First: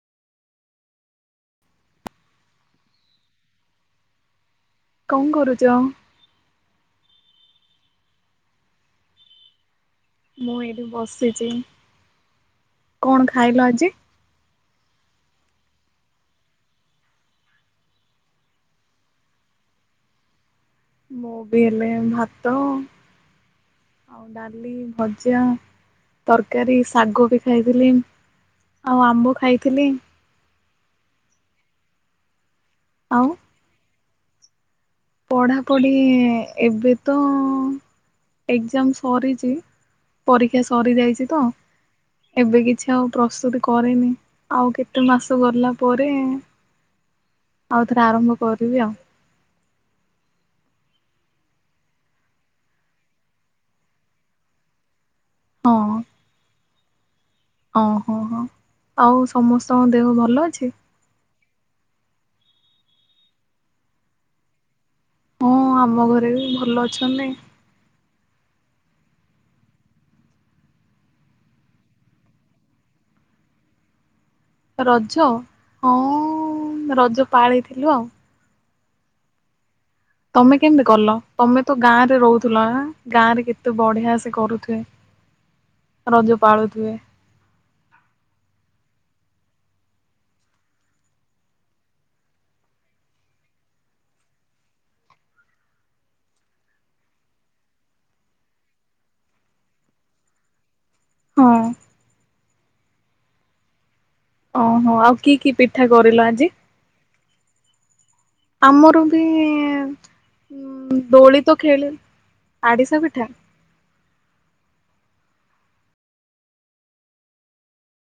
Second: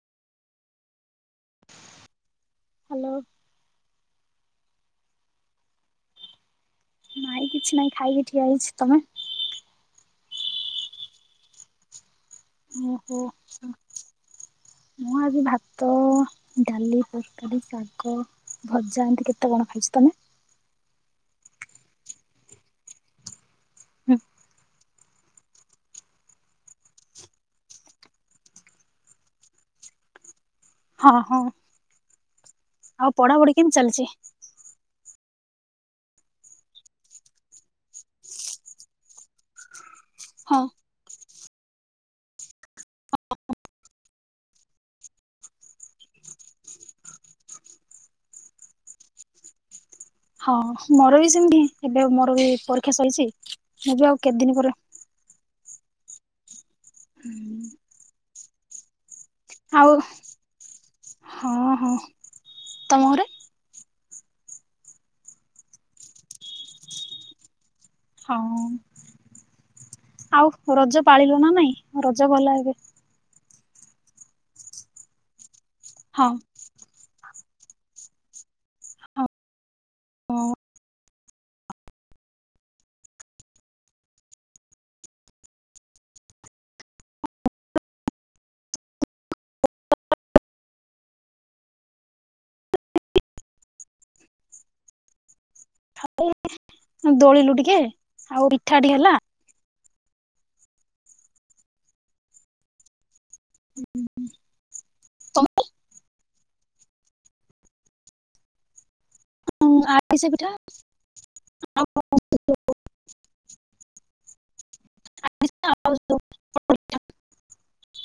Hello. କଁ କରୁଛ। ନାଇଁ କିଛି ନାଇଁ ଖାଇକି ଠିଆ ହେଇଛି ତମେ। ମୁଁ ଏଇଠି ବସିଛି। ଓହୋ କଣ ଖାଇଲ ଆଛା। ଆଜି? ମୁଁ ଆଜି ଭାତ ଡାଲି ତରକାରି ଶାଗ। ଭଜା ଏମତି କେତେ କଣ ଖାଇଛି ତମେ? ମୁଁ ବି ହେଲେ ଭାତ। ହୁଁ। ଆଉ ଡାଲି ଭଜା। ତରକାରୀ ଶାଗ ବି ଖାଇଥିଲି ଆଉ ଆମ୍ବ ଖାଇଥିଲି। ହଁ ହଁ। ଆଉ ପଢାପଢି କେମତି ଚାଲିଛି। ପଢ଼ାପଢ଼ି ଏବେ ତ ଏକ୍ଜାମ ସରିଛି। ହଁ ପରୀକ୍ଷା ସରି ଯାଇଛି ତ। ଏବେ କିଛି ଆଉ ପ୍ରସ୍ତୁତି କରିନି ଆଉ କେତେ ମାସ ଗଲା ପରେ। ଆଉଥରେ ଆରମ୍ଭ କରିବି ଆଉ। ହଁ ମୋର ବି ସେମିତି ଏବେ ମୋର ବି ପରୀକ୍ଷା ସରିଛି ମୁଁ ବି ଆଉ କେତେ ଦିନ ପରେ। ହଁ। ଓ ହୋ ହୋ ଆଉ ସମସ୍ତଙ୍କ ଆଉ ଦେହ ଭଲ ଅଛି। ହଁ ହଁ ତମ ଘରେ। ହଁ ଆମ ଘରେ ବି ଭଲ ଅଛନ୍ତି। ହଁ ଆଉ ରଜ ପାଳିଲ ନା ନାଇଁ ରଜ ଗଲା ଏବେ। ରଜ। ହଁ। ଉଁ ରଜ ପାଳିଇଥିଲୁ ଆଉ। ହଁ। ତମେ କେମିତି କଲ ତମେ ତ ଗାଁରେ ରହୁଥିଲ ନାଁ ଗାଁରେ କେତେ ବଢିଆ ସେ କରୁଥିବେ। ରଜ ପାଳୁଥିବେ। ହଁ ଦୋଳିଲୁ ଟିକେ ଆଉ ପିଠା ଟିକେ ହେଲା। ହଁ। ହୁଁ ହୁଁ ଉଁ। ଓହୋ ଆଉ କି କି ପିଠା କରିଲ ଆଜି। ଆମୁ ରୁ ବି ହୁଁ ଆରିଶା ପିଠା। ଆଡ଼ିଶା ପିଠା [unintelligible]